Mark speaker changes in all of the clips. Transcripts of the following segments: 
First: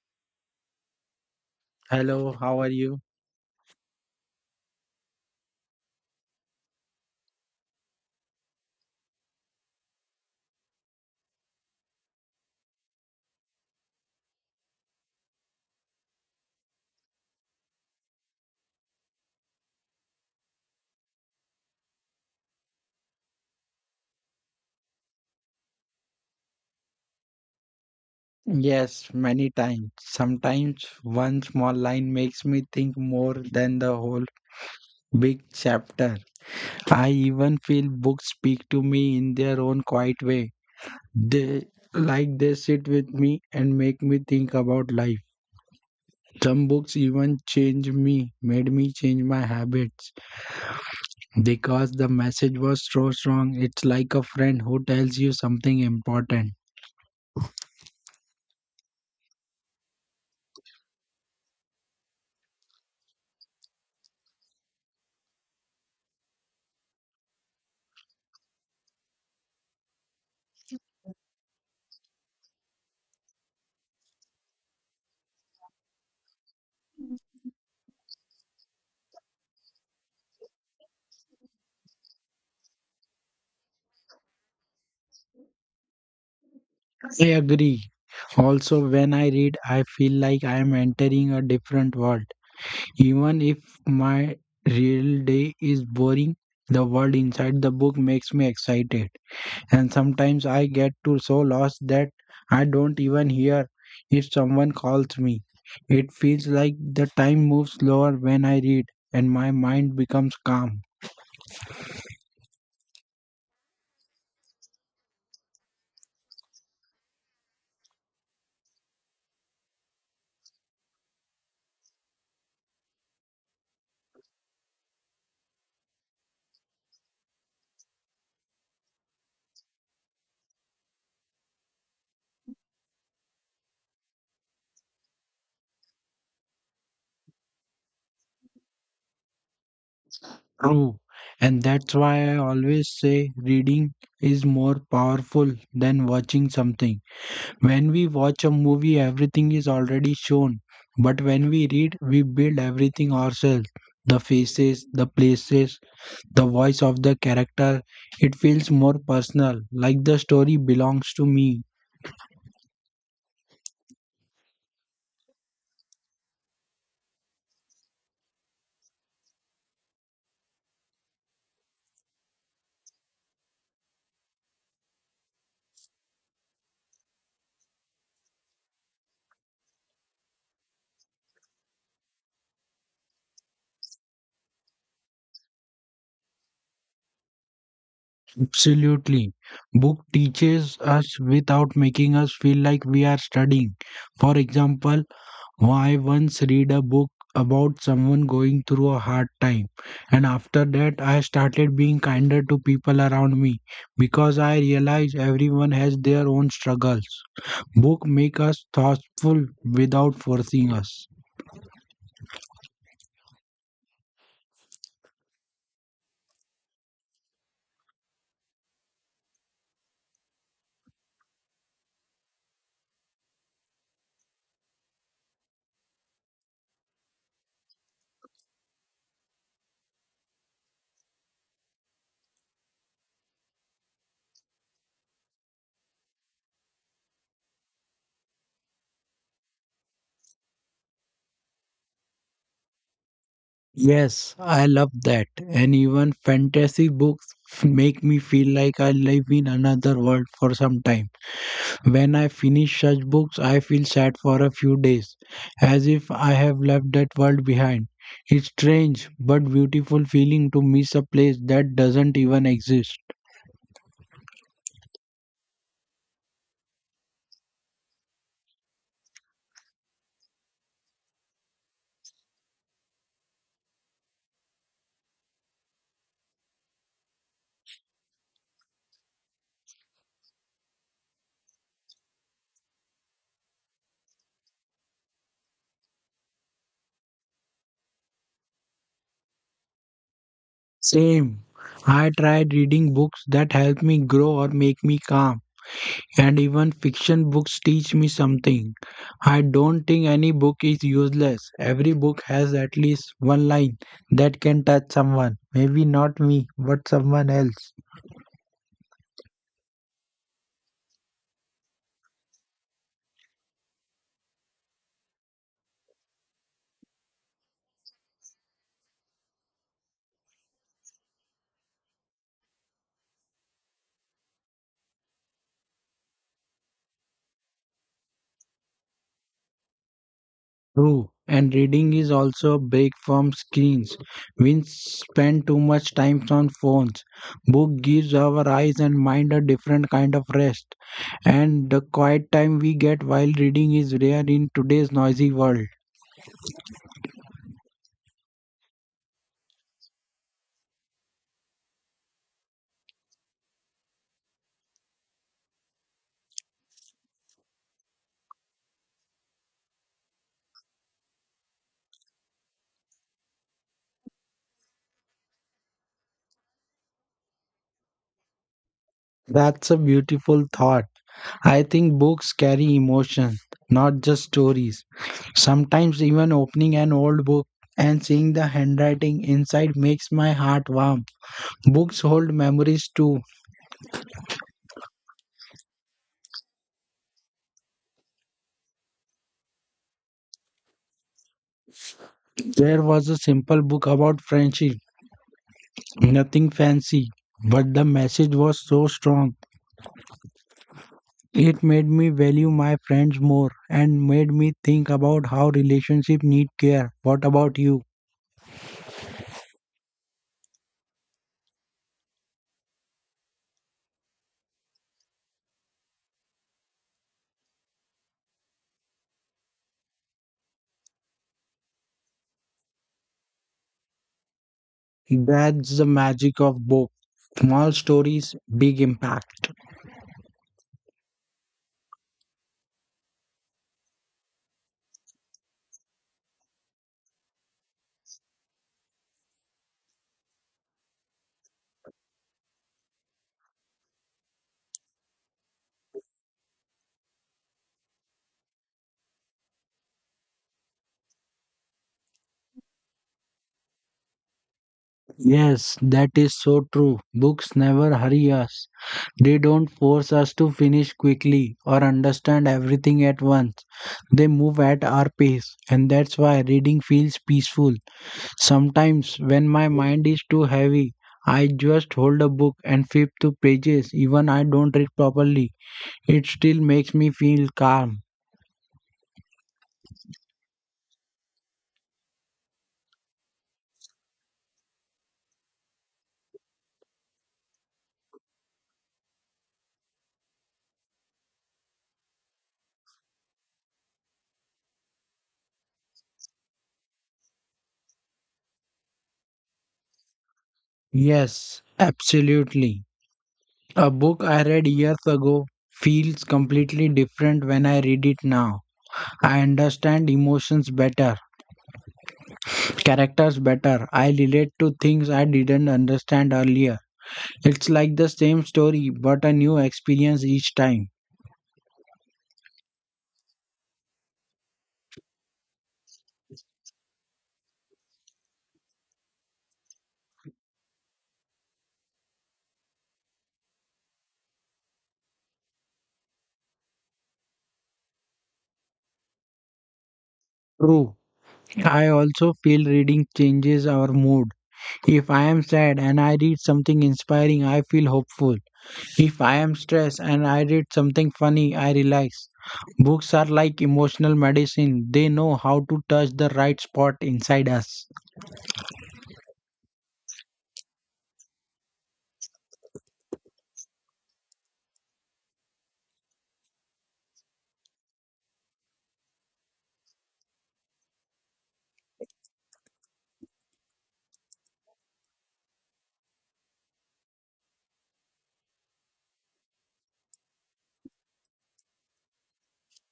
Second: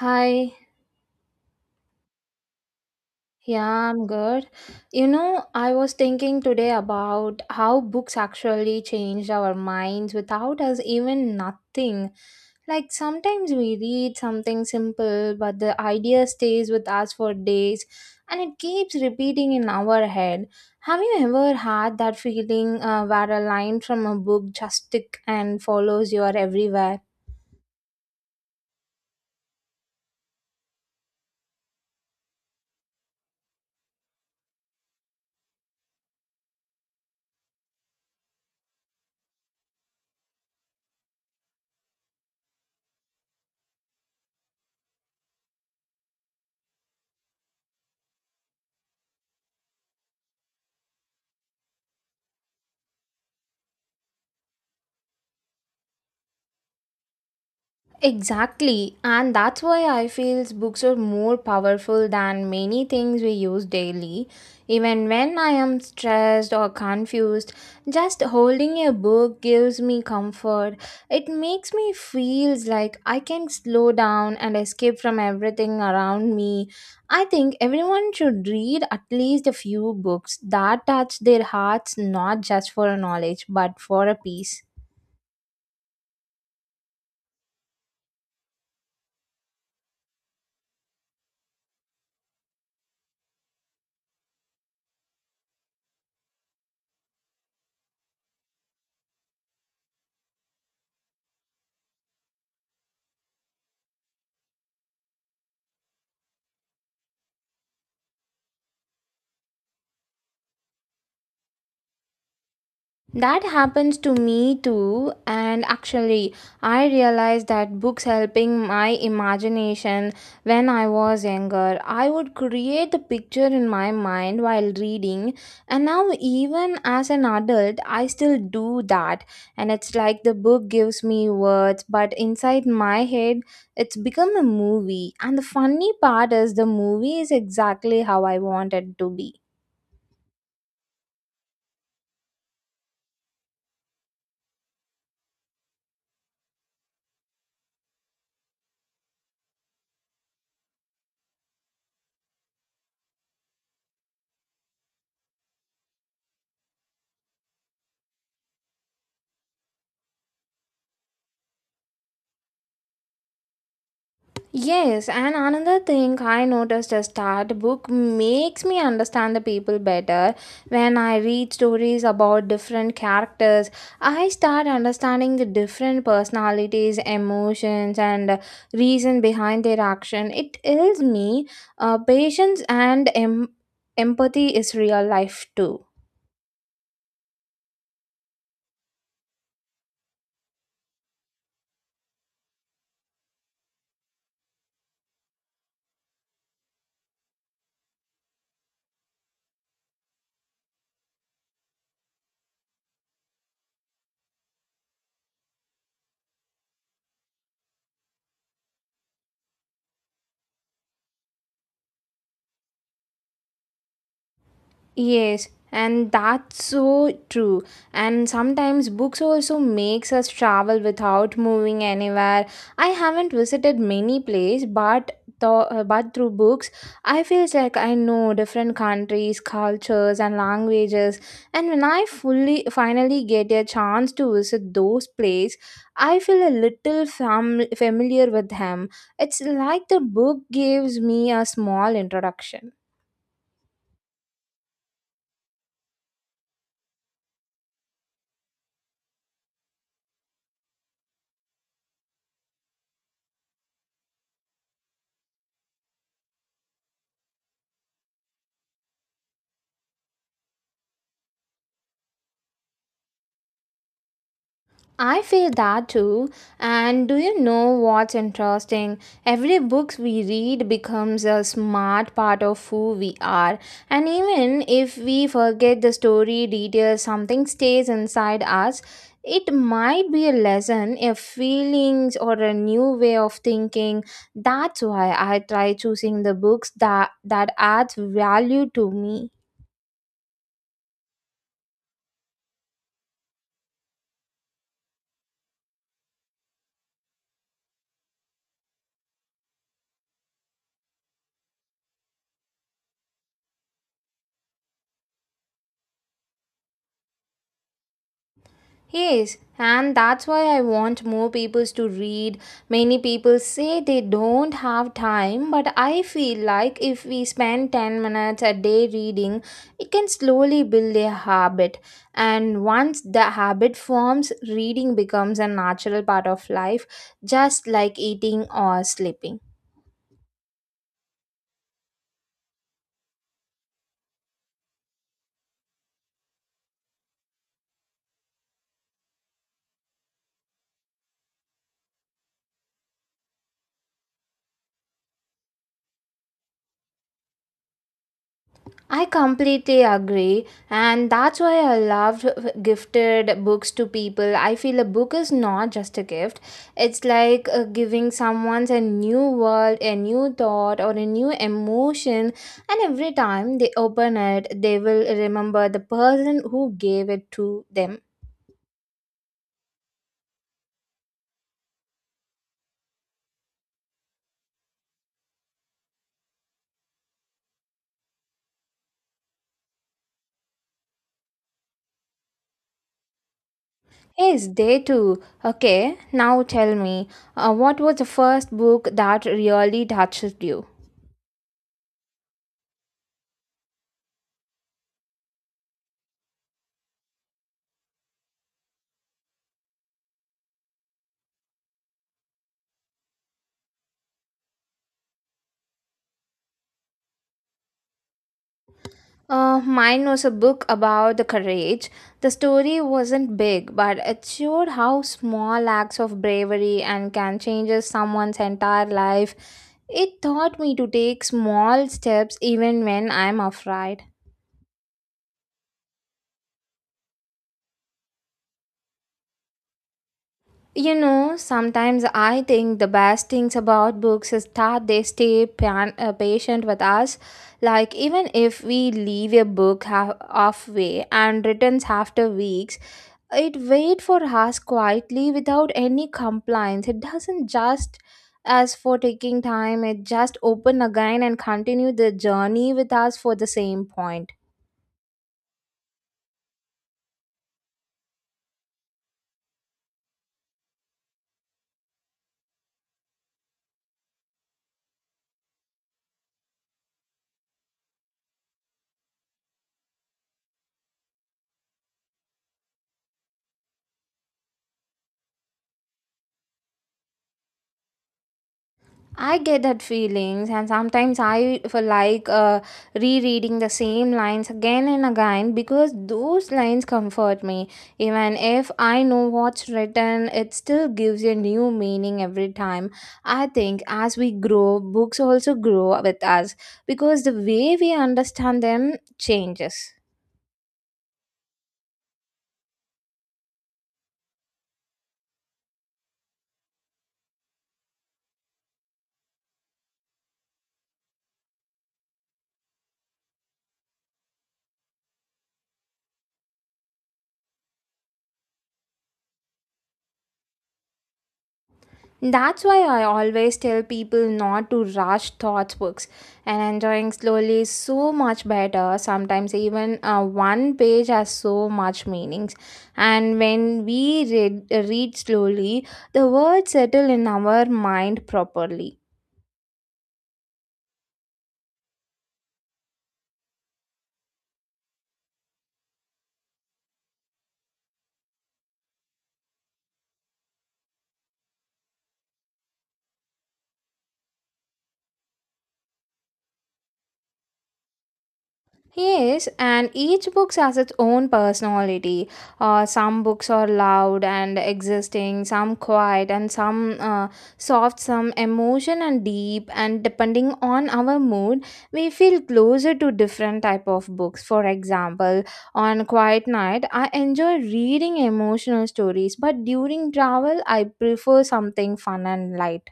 Speaker 1: Hi,
Speaker 2: Hello, how are you?
Speaker 1: yeah, I'm good. You know, I was thinking today about how books actually changed our minds without us even nothing. Like sometimes we read something simple, but the idea stays with us for days and it keeps repeating in our head. Have you ever had that feeling where a line from a book just stick and follows you everywhere?
Speaker 2: Yes, many times. Sometimes one small line makes me think more than the whole big chapter. I even feel books speak to me in their own quiet way. They they sit with me and make me think about life. Some books even change me, made me change my habits because the message was so strong. It's like a friend who tells you something important.
Speaker 1: Exactly, and that's why I feel books are more powerful than many things we use daily. Even when I am stressed or confused, just holding a book gives me comfort. It makes me feels like I can slow down and escape from everything around me. I think everyone should read at least a few books that touch their hearts not just for knowledge but for a peace.
Speaker 2: I agree. Also, when I read, I feel like I am entering a different world. Even if my real day is boring, the world inside the book makes me excited. And sometimes I get to so lost that I don't even hear if someone calls me. It feels like the time moves slower when I read and my mind becomes calm.
Speaker 1: That happens to me too, and actually, I realized that books helping my imagination when I was younger. I would create the picture in my mind while reading, and now, even as an adult, I still do that. And it's like the book gives me words, but inside my head, it's become a movie. And the funny part is, the movie is exactly how I want it to be.
Speaker 2: True. And that's why I always say reading is more powerful than watching something. When we watch a movie, everything is already shown. But when we read, we build everything ourselves, the faces, the places, the voice of the character. It feels more personal, like the story belongs to me.
Speaker 1: Yes, and another thing I noticed is that book makes me understand the people better. When I read stories about different characters, I start understanding the different personalities, emotions, and reason behind their action. It tells me patience and empathy is real life too.
Speaker 2: Absolutely. Book teaches us without making us feel like we are studying. For example, I once read a book about someone going through a hard time, and after that, I started being kinder to people around me because I realized everyone has their own struggles. Book make us thoughtful without forcing us.
Speaker 1: Yes, and that's so true. And sometimes books also makes us travel without moving anywhere. I haven't visited many places, but the but through books, I feel like I know different countries, cultures, and languages. And when I fully finally get a chance to visit those places, I feel a little familiar with them. It's like the book gives me a small introduction.
Speaker 2: Yes, I love that. And even fantasy books make me feel like I live in another world for some time. When I finish such books, I feel sad for a few days, as if I have left that world behind. It's strange but beautiful feeling to miss a place that doesn't even exist.
Speaker 1: I feel that too. And do you know what's interesting? Every book we read becomes a smart part of who we are. And even if we forget the story details, something stays inside us. It might be a lesson, a feelings or a new way of thinking. That's why I try choosing the books that adds value to me.
Speaker 2: Same. I tried reading books that help me grow or make me calm, and even fiction books teach me something. I don't think any book is useless. Every book has at least one line that can touch someone. Maybe not me, but someone else.
Speaker 1: Yes, and that's why I want more people to read. Many people say they don't have time, but I feel like if we spend 10 minutes a day reading, it can slowly build a habit. And once the habit forms, reading becomes a natural part of life, just like eating or sleeping.
Speaker 2: True, and reading is also a break from screens. We spend too much time on phones. Book gives our eyes and mind a different kind of rest, and the quiet time we get while reading is rare in today's noisy world.
Speaker 1: I completely agree, and that's why I loved gifted books to people. I feel a book is not just a gift, it's like giving someone a new world, a new thought, or a new emotion. And every time they open it, they will remember the person who gave it to them.
Speaker 2: That's a beautiful thought. I think books carry emotion, not just stories. Sometimes even opening an old book and seeing the handwriting inside makes my heart warm. Books hold memories too.
Speaker 1: Yes, they too. Okay, now tell me, what was the first book that really touched you?
Speaker 2: There was a simple book about friendship, nothing fancy, but the message was so strong. It made me value my friends more and made me think about how relationships need care. What about you?
Speaker 1: Mine was a book about the courage. The story wasn't big, but it showed how small acts of bravery and can change someone's entire life. It taught me to take small steps even when I'm afraid.
Speaker 2: That's the magic of book. Small stories, big impact.
Speaker 1: You know, sometimes I think the best things about books is that they stay patient with us. Like, even if we leave a book halfway and returns after weeks, it wait for us quietly without any compliance it doesn't just ask for taking time it just open again and continue the journey with us for the same point.
Speaker 2: Yes, that is so true. Books never hurry us. They don't force us to finish quickly or understand everything at once. They move at our pace, and that's why reading feels peaceful. Sometimes, when my mind is too heavy, I just hold a book and flip through pages, even I don't read properly. It still makes me feel calm.
Speaker 1: I get that feelings, and sometimes I feel like rereading the same lines again and again because those lines comfort me. Even if I know what's written, it still gives a new meaning every time. I think as we grow, books also grow with us because the way we understand them changes.
Speaker 2: Yes, absolutely. A book I read years ago feels completely different when I read it now. I understand emotions better, characters better. I relate to things I didn't understand earlier. It's like the same story, but a new experience each time.
Speaker 1: That's why I always tell people not to rush thoughts books and enjoying slowly is so much better. Sometimes even one page has so much meanings. And when we read slowly, the words settle in our mind properly.
Speaker 2: True. I also feel reading changes our mood. If I am sad and I read something inspiring, I feel hopeful. If I am stressed and I read something funny, I relax. Books are like emotional medicine, they know how to touch the right spot inside us.
Speaker 1: Yes, and each book has its own personality. Some books are loud and existing, some quiet, and some soft, some emotion and deep. And depending on our mood, we feel closer to different type of books. For example, on quiet night, I enjoy reading emotional stories, but during travel, I prefer something fun and light.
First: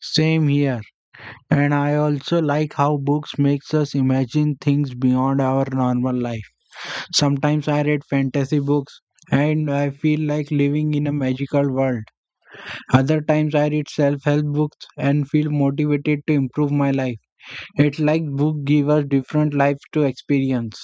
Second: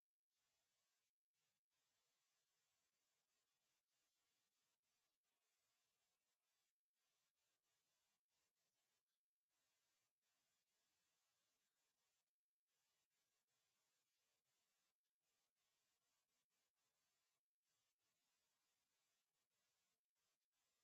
Speaker 2: Same here. And I also like how books makes us imagine things beyond our normal life. Sometimes I read fantasy books and I feel like living in a magical world. Other times I read self-help books and feel motivated to improve my life. It's like books give us different lives to experience.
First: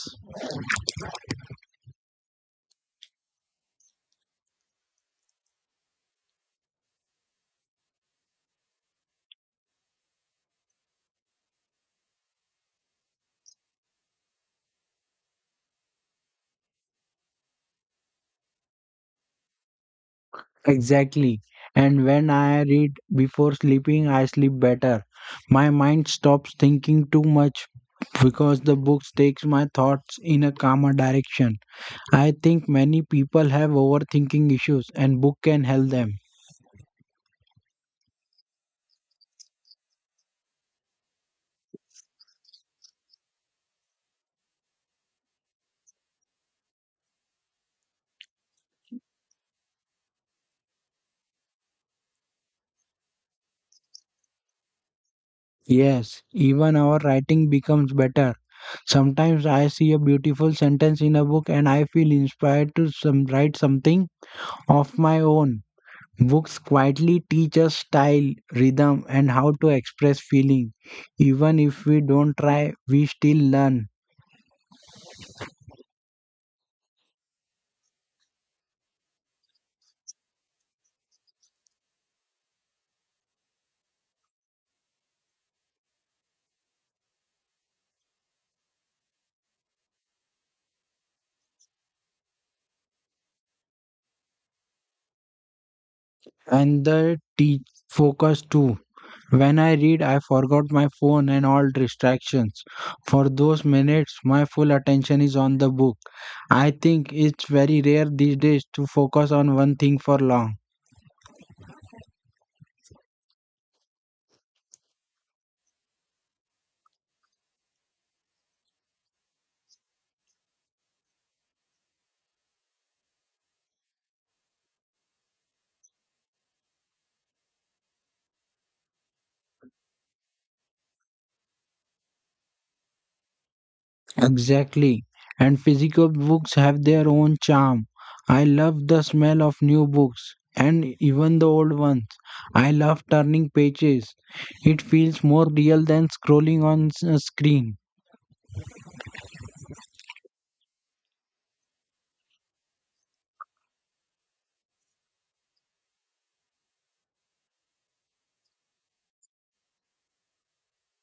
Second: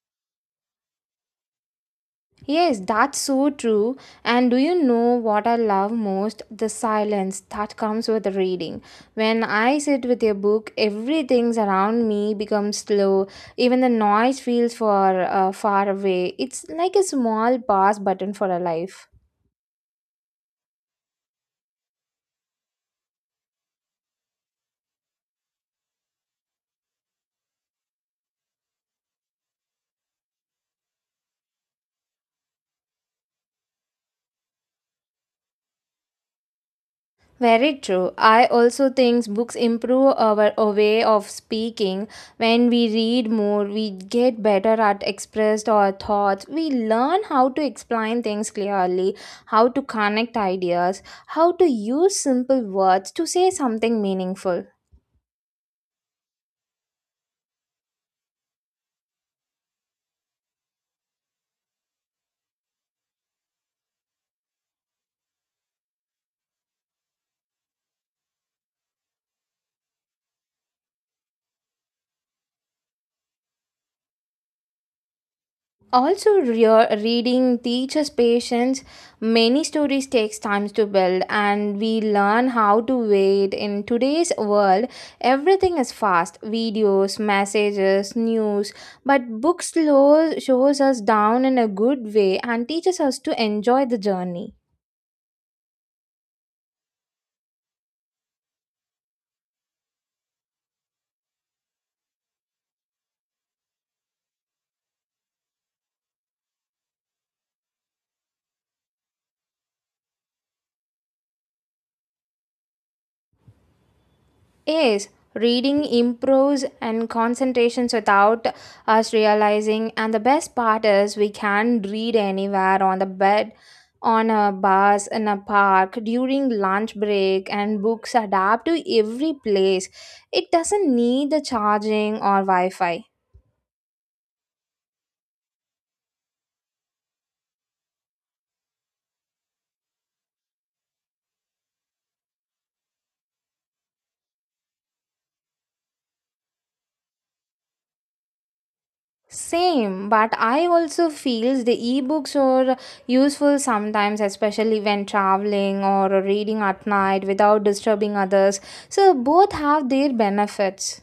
Speaker 1: Yes, that's so true. And do you know what I love most? The silence that comes with reading. When I sit with a book, everything around me becomes slow. Even the noise feels far away. It's like a small pause button for a life.
Speaker 2: Exactly. And when I read before sleeping, I sleep better. My mind stops thinking too much because the books takes my thoughts in a calmer direction. I think many people have overthinking issues and book can help them.
Speaker 1: Very true. I also think books improve our a way of speaking. When we read more, we get better at expressed our thoughts. We learn how to explain things clearly, how to connect ideas, how to use simple words to say something meaningful.
Speaker 2: Yes, even our writing becomes better. Sometimes I see a beautiful sentence in a book and I feel inspired to write something of my own. Books quietly teach us style, rhythm and how to express feeling. Even if we don't try, we still learn.
Speaker 1: Also, reading teaches patience. Many stories takes time to build, and we learn how to wait. In today's world, everything is fast: videos, messages, news. But book slow shows us down in a good way and teaches us to enjoy the journey.
Speaker 2: And the teach focus too. When I read, I forgot my phone and all distractions. For those minutes, my full attention is on the book. I think it's very rare these days to focus on one thing for long.
Speaker 1: Yes, reading improves and concentrations without us realizing. And the best part is we can read anywhere on the bed, on a bus, in a park, during lunch break, and books adapt to every place. It doesn't need the charging or Wi Fi.
Speaker 2: Exactly. And physical books have their own charm. I love the smell of new books and even the old ones. I love turning pages. It feels more real than scrolling on a screen.
Speaker 1: Same, but I also feels the ebooks are useful sometimes, especially when traveling or reading at night without disturbing others. So both have their benefits.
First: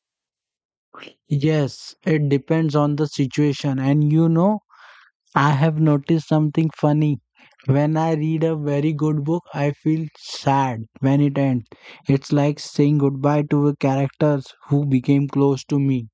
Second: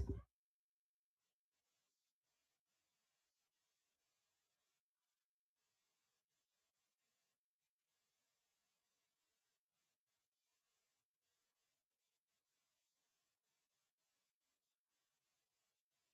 Speaker 2: Yes, it depends on the situation. And you know, I have noticed something funny. When I read a very good book, I feel sad when it ends. It's like saying goodbye to the characters who became close to me.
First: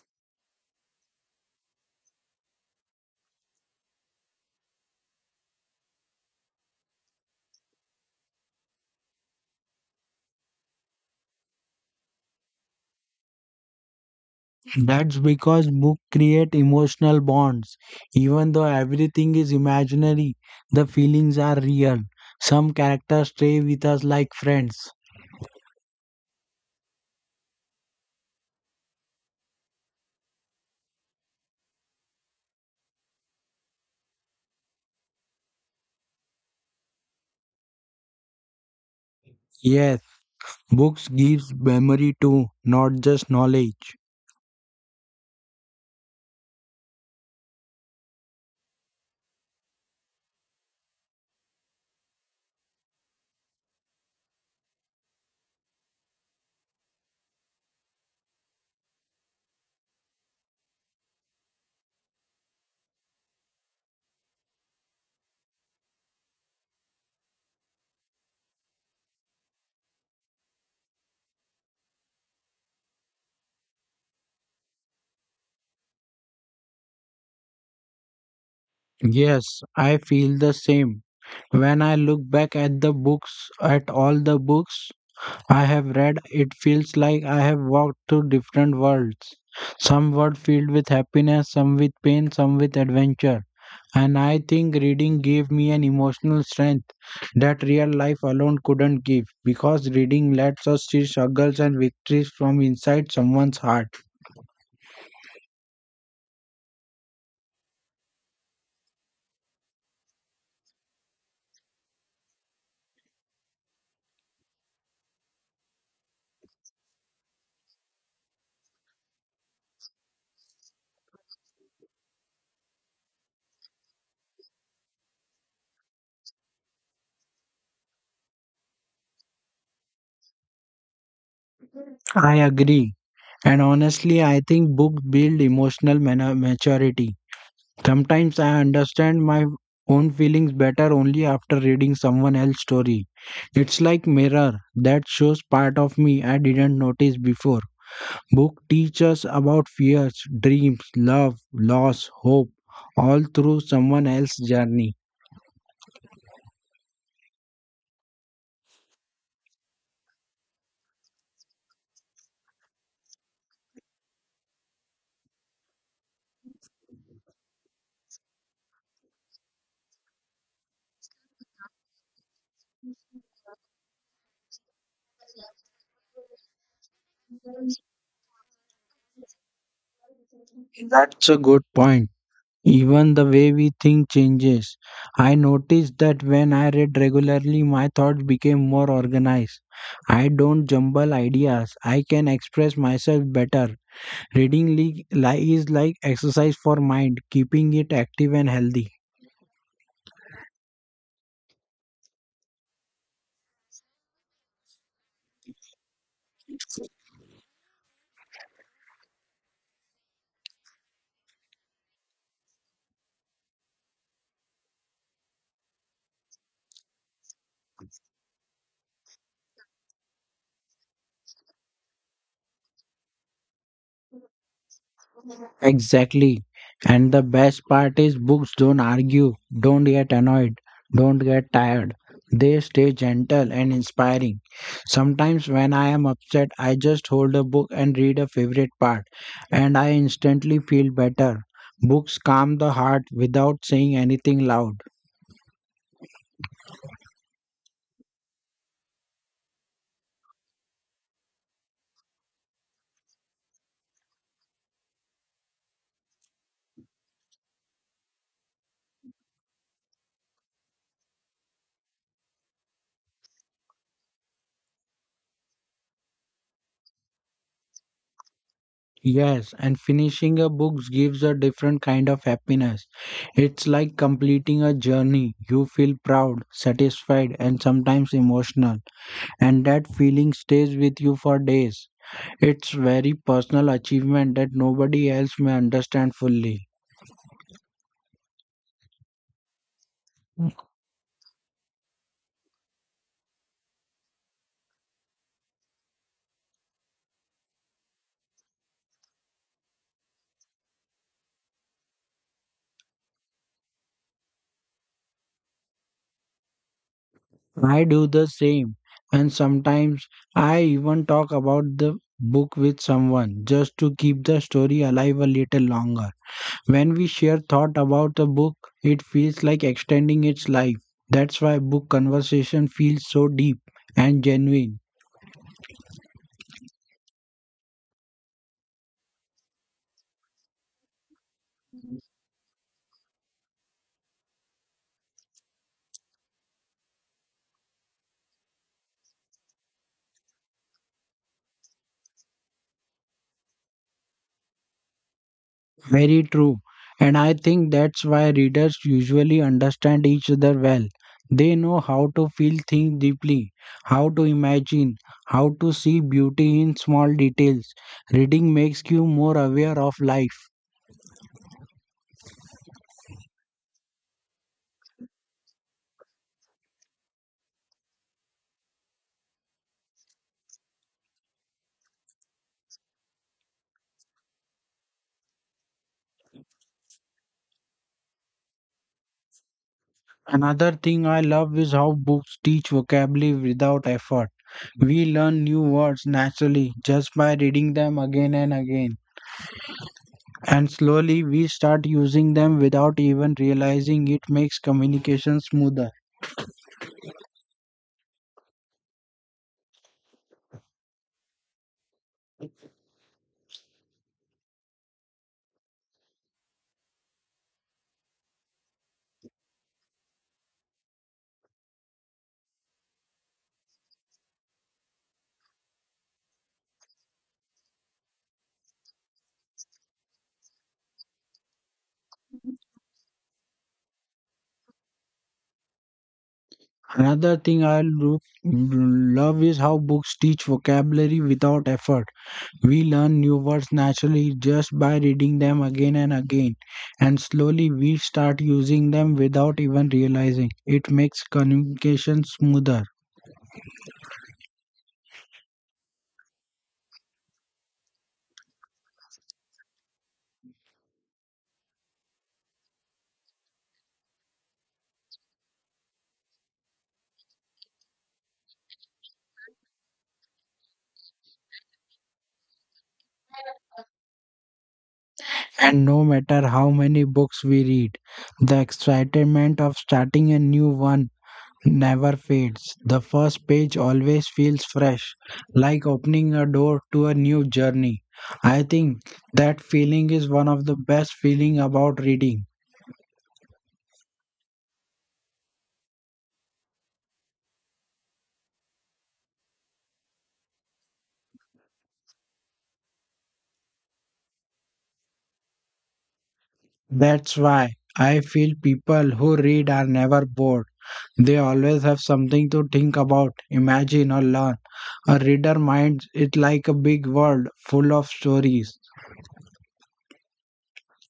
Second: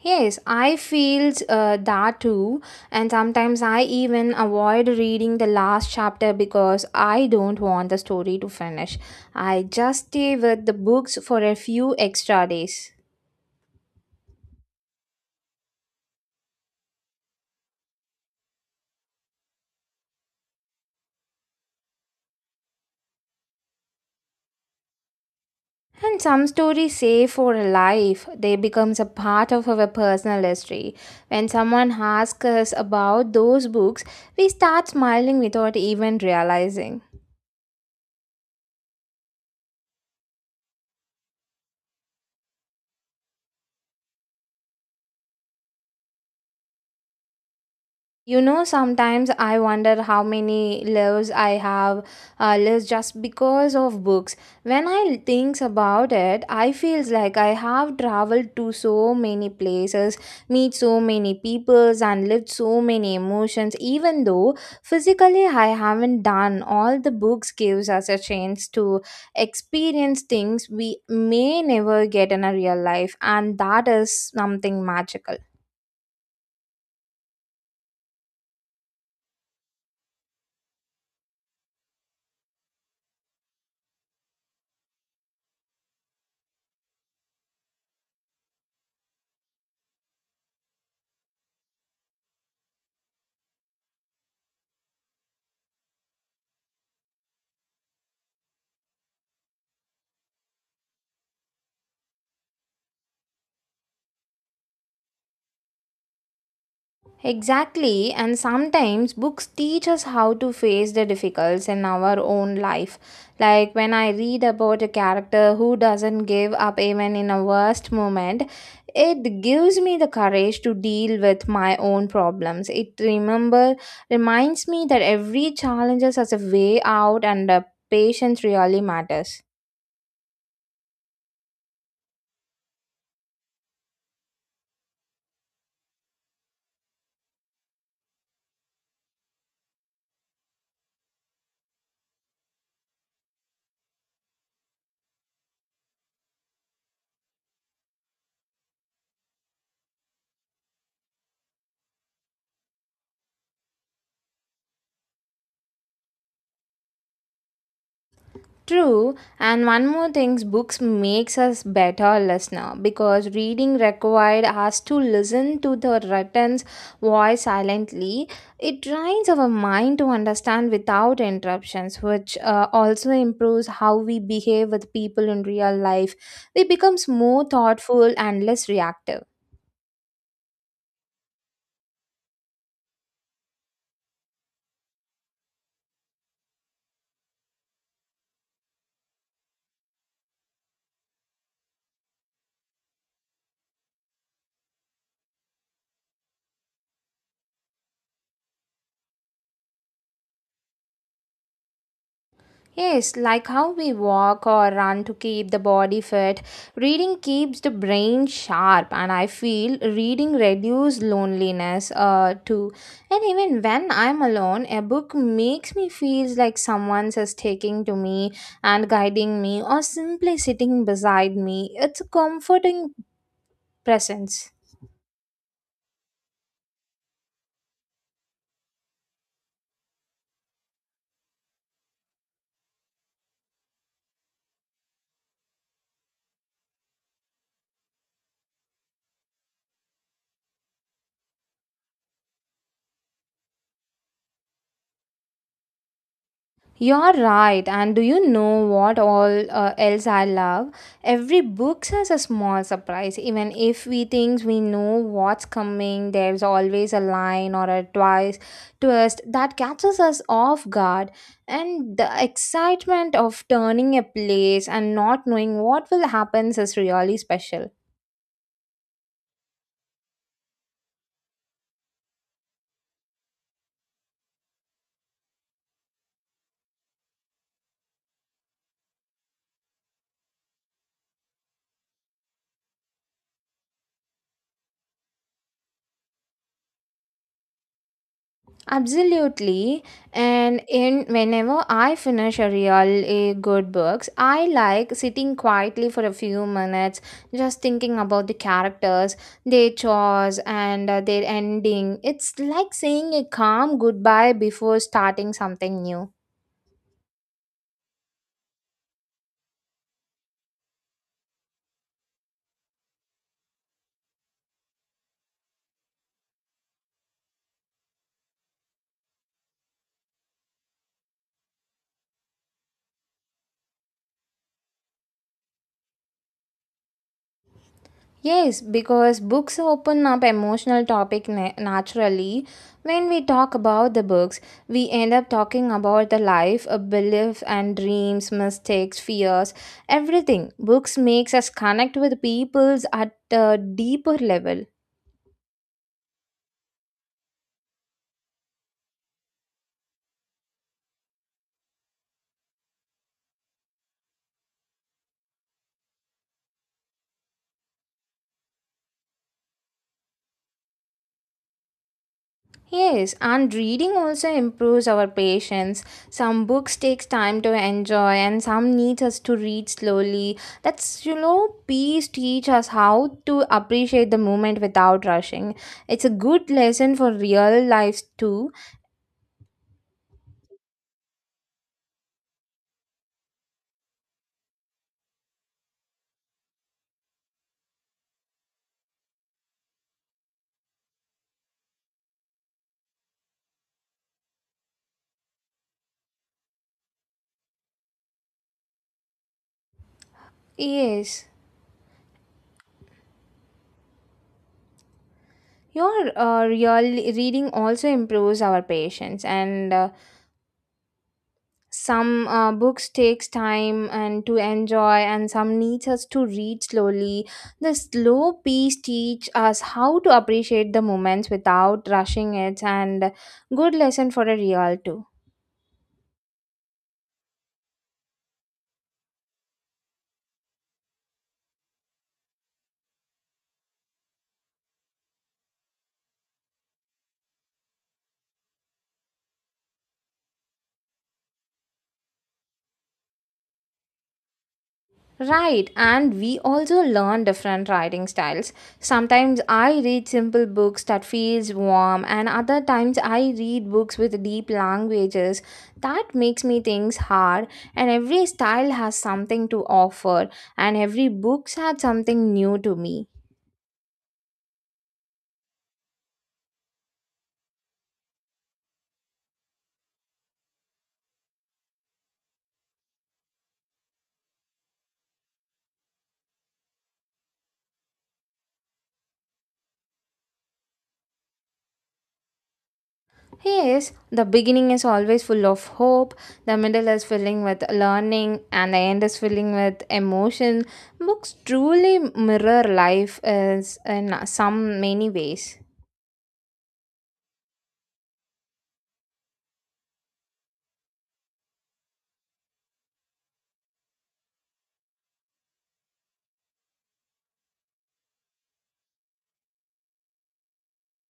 Speaker 1: Yes, I feels that too, and sometimes I even avoid reading the last chapter because I don't want the story to finish. I just stay with the books for a few extra days.
Speaker 2: That's because books create emotional bonds. Even though everything is imaginary, the feelings are real. Some characters stay with us like friends.
Speaker 1: And some stories say for a life, they becomes a part of our personal history. When someone asks us about those books, we start smiling without even realizing.
Speaker 2: Yes, books gives memory too, not just knowledge.
Speaker 1: You know, sometimes I wonder how many lives I have lives just because of books. When I think about it, I feels like I have traveled to so many places, meet so many peoples, and lived so many emotions. Even though physically I haven't done, all the books gives us a chance to experience things we may never get in a real life, and that is something magical.
Speaker 2: Yes, I feel the same. When I look back at the books, at all the books I have read, it feels like I have walked through different worlds. Some were filled with happiness, some with pain, some with adventure. And I think reading gave me an emotional strength that real life alone couldn't give because reading lets us see struggles and victories from inside someone's heart.
Speaker 1: Exactly, and sometimes books teach us how to face the difficulties in our own life. Like when I read about a character who doesn't give up even in a worst moment, it gives me the courage to deal with my own problems. It remember reminds me that every challenge has a way out and patience really matters.
Speaker 2: I agree. And honestly, I think books build emotional maturity. Sometimes I understand my own feelings better only after reading someone else's story. It's like mirror that shows part of me I didn't notice before. Book teaches about fears, dreams, love, loss, hope, all through someone else's journey.
Speaker 1: True, and one more thing, books makes us better listener because reading required us to listen to the written voice silently. It trains our mind to understand without interruptions, which also improves how we behave with people in real life. We becomes more thoughtful and less reactive.
Speaker 2: That's a good point. Even the way we think changes. I noticed that when I read regularly, my thoughts became more organized. I don't jumble ideas. I can express myself better. Reading is like exercise for mind, keeping it active and healthy.
Speaker 1: Yes, like how we walk or run to keep the body fit, reading keeps the brain sharp, and I feel reading reduces loneliness too. And even when I'm alone, a book makes me feel like someone's is taking to me and guiding me, or simply sitting beside me. It's a comforting presence.
Speaker 2: Exactly. And the best part is books don't argue, don't get annoyed, don't get tired. They stay gentle and inspiring. Sometimes when I am upset, I just hold a book and read a favorite part, and I instantly feel better. Books calm the heart without saying anything loud.
Speaker 1: You're right, and do you know what all else I love? Every book has a small surprise. Even if we think we know what's coming, there's always a line or a twice twist that catches us off guard. And the excitement of turning a place and not knowing what will happen is really special.
Speaker 2: Yes, and finishing a book gives a different kind of happiness. It's like completing a journey. You feel proud, satisfied, and sometimes emotional. And that feeling stays with you for days. It's very personal achievement that nobody else may understand fully.
Speaker 1: Absolutely. And in whenever I finish a real a good books, I like sitting quietly for a few minutes, just thinking about the characters, their chores, and their ending. It's like saying a calm goodbye before starting something new.
Speaker 2: I do the same, and sometimes I even talk about the book with someone just to keep the story alive a little longer. When we share thought about the book, it feels like extending its life. That's why book conversation feels so deep and genuine.
Speaker 1: Yes, because books open up emotional topic naturally. When we talk about the books, we end up talking about the life, a belief and dreams, mistakes, fears, everything. Books makes us connect with peoples at a deeper level.
Speaker 2: Very true. And I think that's why readers usually understand each other well. They know how to feel things deeply, how to imagine, how to see beauty in small details. Reading makes you more aware of life.
Speaker 1: Yes, and reading also improves our patience. Some books takes time to enjoy and some needs us to read slowly. That's you know, peace teach us how to appreciate the moment without rushing. It's a good lesson for real life too.
Speaker 2: Another thing I love is how books teach vocabulary without effort. We learn new words naturally just by reading them again and again. And slowly we start using them without even realizing it makes communication smoother.
Speaker 1: Yes. Your real reading also improves our patience and some books takes time and to enjoy and some needs us to read slowly the slow pace teach us how to appreciate the moments without rushing it and good lesson for a real too.
Speaker 2: Another thing I love is how books teach vocabulary without effort. We learn new words naturally just by reading them again and again, and slowly we start using them without even realizing. It makes communication smoother.
Speaker 1: Right, and we also learn different writing styles. Sometimes I read simple books that feels warm, and other times I read books with deep languages that makes me think hard. And every style has something to offer, and every book had something new to me.
Speaker 2: And no matter how many books we read, the excitement of starting a new one never fades. The first page always feels fresh, like opening a door to a new journey. I think that feeling is one of the best feeling about reading.
Speaker 1: Yes, the beginning is always full of hope, the middle is filling with learning, and the end is filling with emotion. Books truly mirror life is in some many ways.
Speaker 2: That's why I feel people who read are never bored. They always have something to think about, imagine or learn. A reader minds it like a big world full of stories.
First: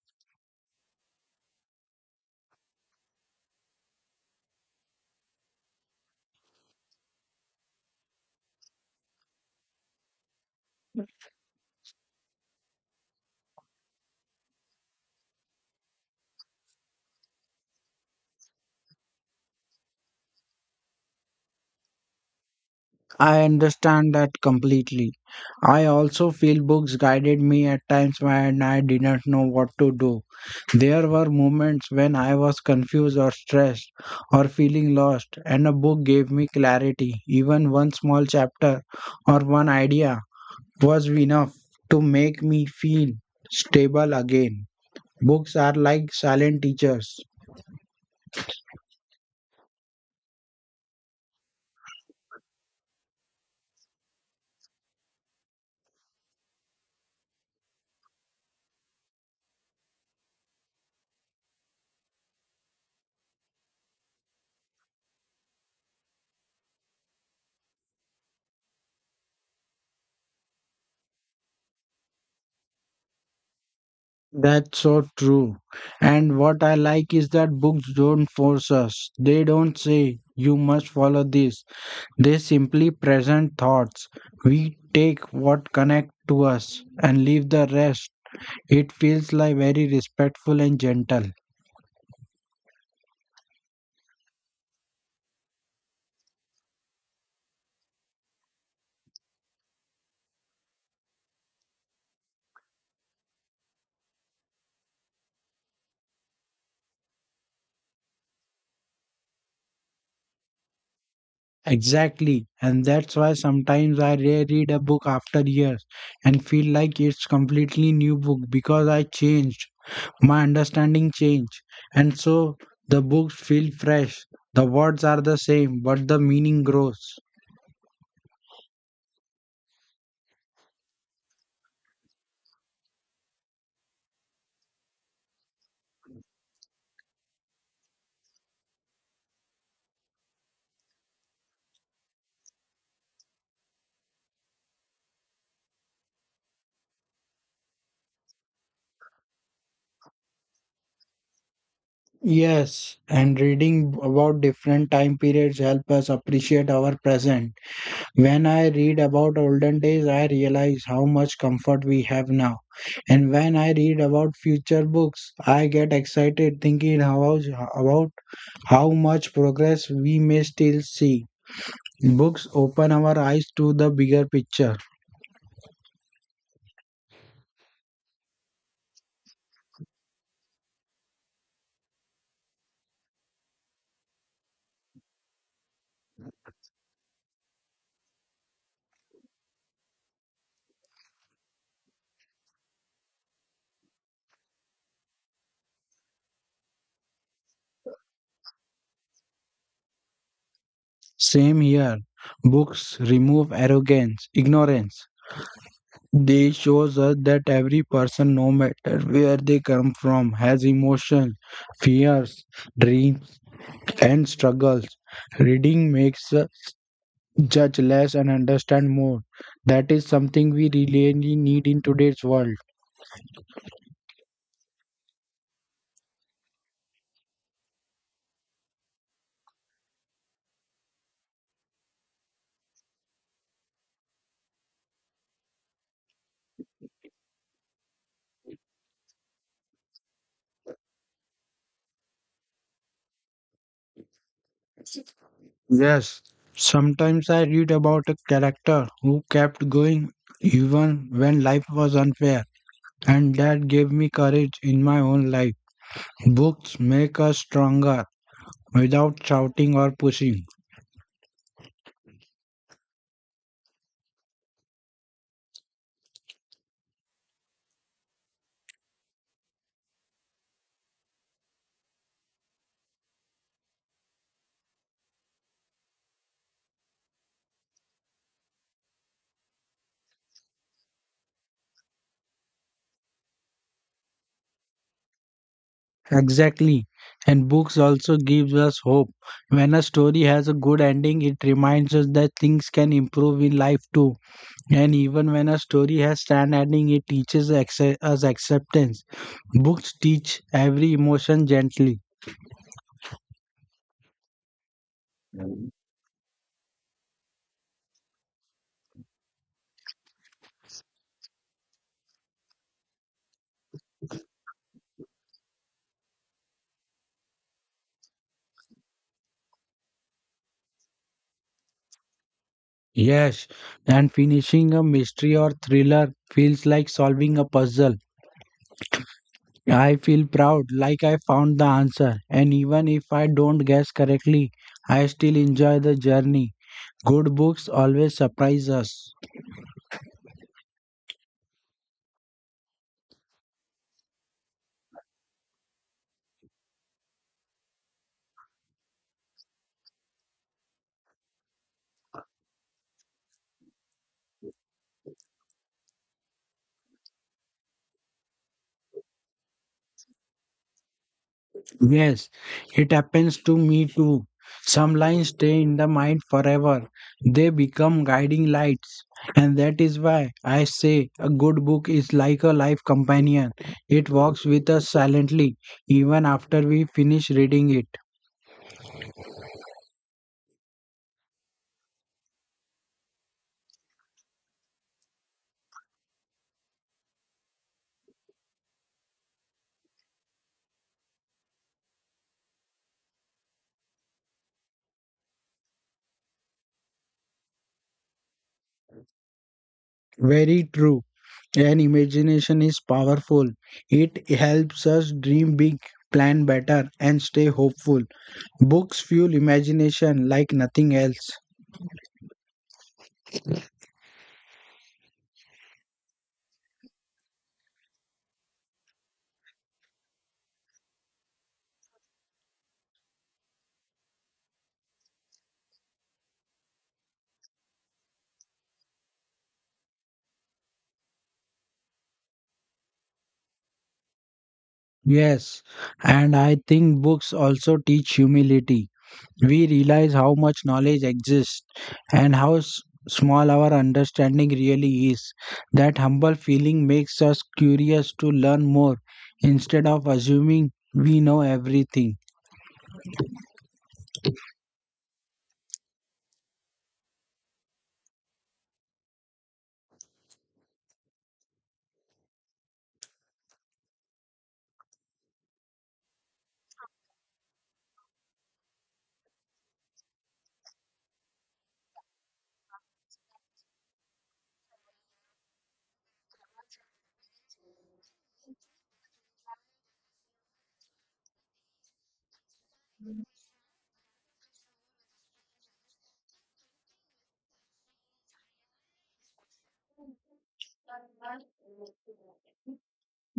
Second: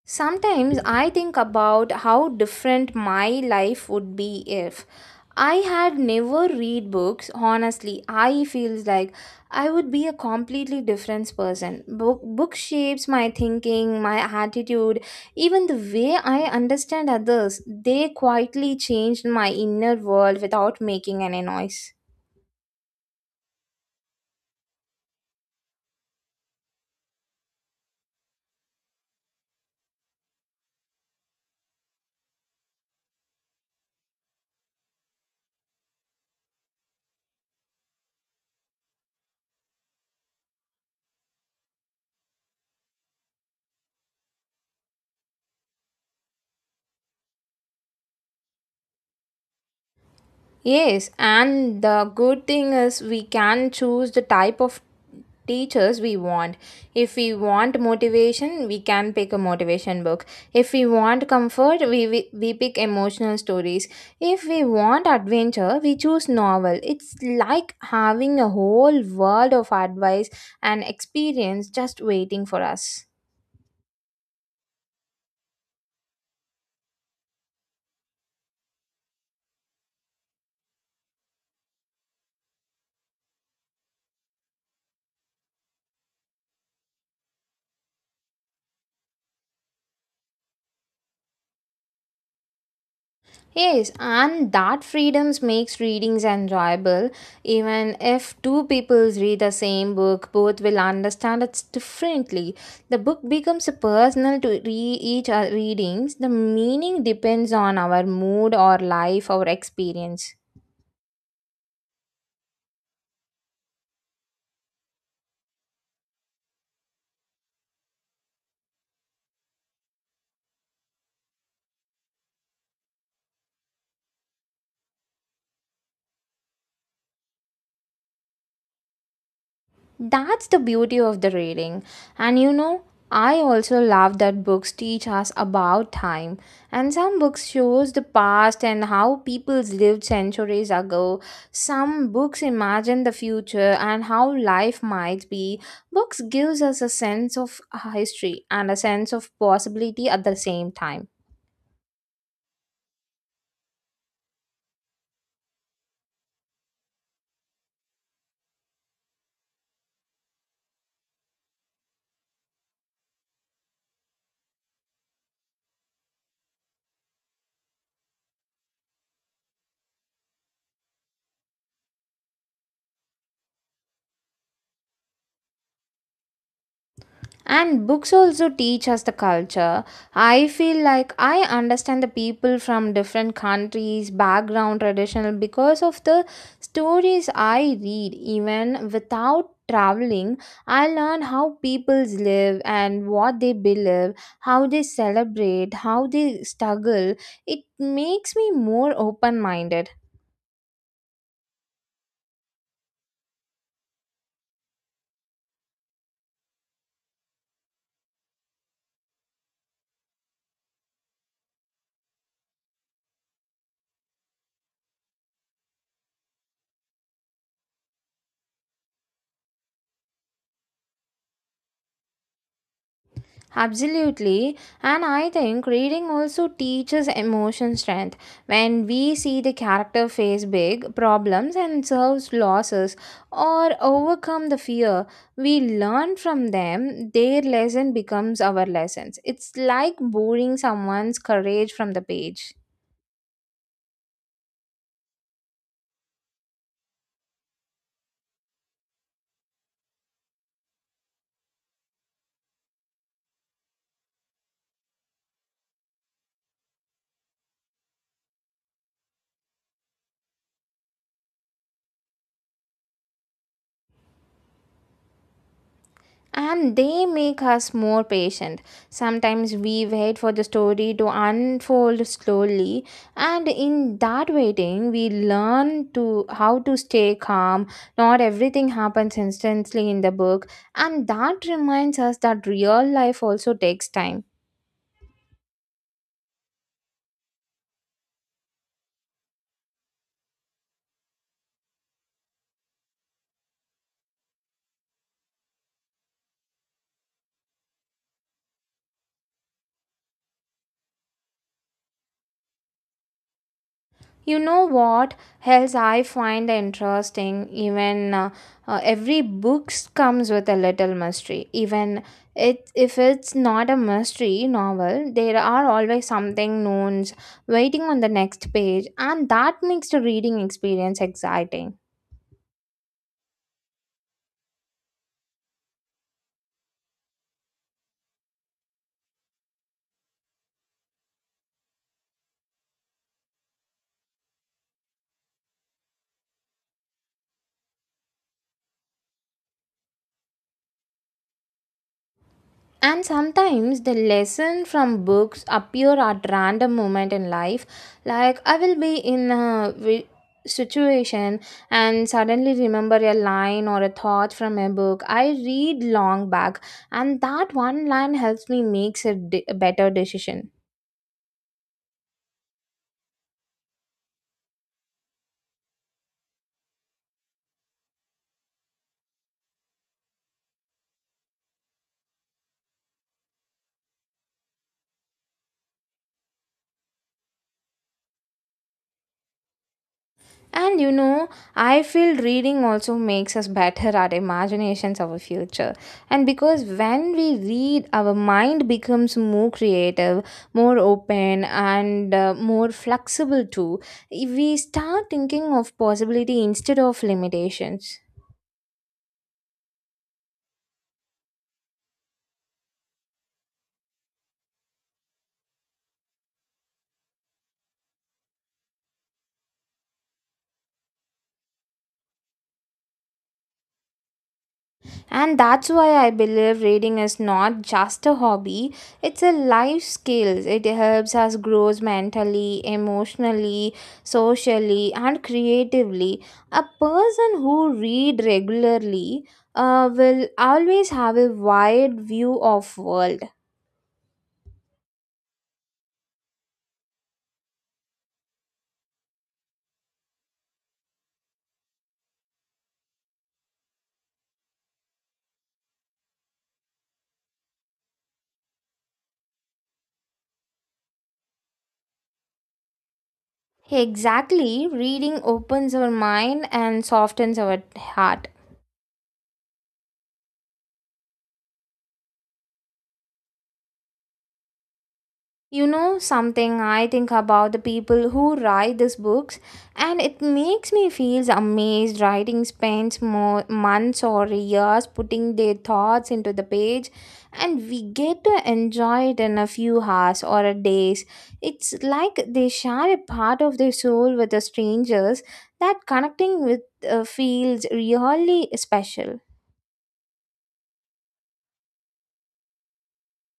Speaker 1: Sometimes I think about how different my life would be if I had never read books. Honestly, I feels like I would be a completely different person. Book shapes my thinking, my attitude, even the way I understand others. They quietly changed my inner world without making any noise.
Speaker 2: I understand that completely. I also feel books guided me at times when I didn't know what to do. There were moments when I was confused or stressed or feeling lost, and a book gave me clarity. Even one small chapter or one idea was enough to make me feel stable again. Books are like silent teachers.
Speaker 1: Yes, and the good thing is we can choose the type of teachers we want. If we want motivation, we can pick a motivation book. If we want comfort, we pick emotional stories. If we want adventure, we choose novel. It's like having a whole world of advice and experience just waiting for us.
Speaker 2: That's so true. And what I like is that books don't force us. They don't say, you must follow this. They simply present thoughts. We take what connect to us and leave the rest. It feels like very respectful and gentle.
Speaker 1: Yes, and that freedoms makes readings enjoyable. Even if two people read the same book, both will understand it differently. The book becomes personal to each readings. The meaning depends on our mood or life, our experience.
Speaker 2: Exactly. And that's why sometimes I reread a book after years and feel like it's completely new book because I changed my understanding changed, and so the books feel fresh. The words are the same, but the meaning grows.
Speaker 1: That's the beauty of the reading. And you know, I also love that books teach us about time. And some books shows the past and how peoples lived centuries ago. Some books imagine the future and how life might be. Books gives us a sense of history and a sense of possibility at the same time.
Speaker 2: Yes, and reading about different time periods help us appreciate our present. When I read about olden days, I realize how much comfort we have now. And when I read about future books, I get excited thinking about how much progress we may still see. Books open our eyes to the bigger picture.
Speaker 1: And books also teach us the culture. I feel like I understand the people from different countries, background, traditional because of the stories I read. Even without traveling, I learn how peoples live and what they believe, how they celebrate, how they struggle. It makes me more open minded.
Speaker 2: Same here. Books remove arrogance, ignorance. They shows us that every person, no matter where they come from, has emotions, fears, dreams, and struggles. Reading makes us judge less and understand more. That is something we really need in today's world.
Speaker 1: Absolutely, and I think reading also teaches emotion strength. When we see the character face big problems and serves losses or overcome the fear, we learn from them, their lesson becomes our lessons. It's like borrowing someone's courage from the page.
Speaker 2: Yes, sometimes I read about a character who kept going even when life was unfair, and that gave me courage in my own life. Books make us stronger without shouting or pushing.
Speaker 1: And they make us more patient. Sometimes we wait for the story to unfold slowly, and in that waiting, we learn to how to stay calm. Not everything happens instantly in the book, and that reminds us that real life also takes time.
Speaker 2: Exactly. And books also gives us hope. When a story has a good ending, it reminds us that things can improve in life too. And even when a story has sad ending, it teaches us acceptance. Books teach every emotion gently.
Speaker 1: You know what else I find interesting? Even every book comes with a little mystery. Even if it's not a mystery novel, there are always something knowns waiting on the next page, and that makes the reading experience exciting.
Speaker 2: Yes, and finishing a mystery or thriller feels like solving a puzzle. I feel proud, like I found the answer, and even if I don't guess correctly, I still enjoy the journey. Good books always surprise us.
Speaker 1: And sometimes the lesson from books appear at random moment in life. Like I will be in a situation and suddenly remember a line or a thought from a book I read long back, and that one line helps me makes a better decision.
Speaker 2: Yes, it happens to me too. Some lines stay in the mind forever, they become guiding lights. And that is why I say a good book is like a life companion. It walks with us silently, even after we finish reading it.
Speaker 1: And you know, I feel reading also makes us better at imaginations of a future. And because when we read, our mind becomes more creative, more open, and more flexible too. We start thinking of possibility instead of limitations.
Speaker 2: Very true. And imagination is powerful. It helps us dream big, plan better, and stay hopeful. Books fuel imagination like nothing else.
Speaker 1: And that's why I believe reading is not just a hobby, it's a life skill. It helps us grow mentally, emotionally, socially, and creatively. A person who read regularly will always have a wide view of world.
Speaker 2: Yes, and I think books also teach humility. We realize how much knowledge exists and how small our understanding really is. That humble feeling makes us curious to learn more instead of assuming we know everything.
Speaker 1: Exactly, reading opens our mind and softens our heart. You know something I think about the people who write these books and it makes me feel amazed writing spends more months or years putting their thoughts into the page and we get to enjoy it in a few hours or a days. It's like they share a part of their soul with the strangers that connecting with feels really special.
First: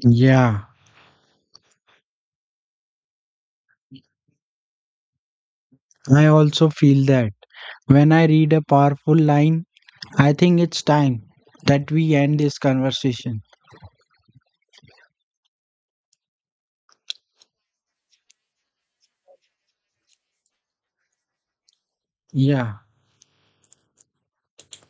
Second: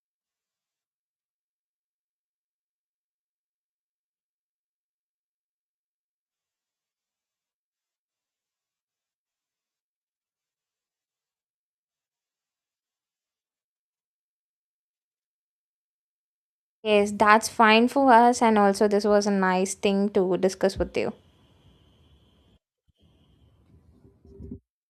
Speaker 2: Yeah, I also feel that. When I read a powerful line, I think it's time that we end this conversation.
Speaker 1: Yes, that's fine for us and also this was a nice thing to discuss with you.
Speaker 2: Yeah.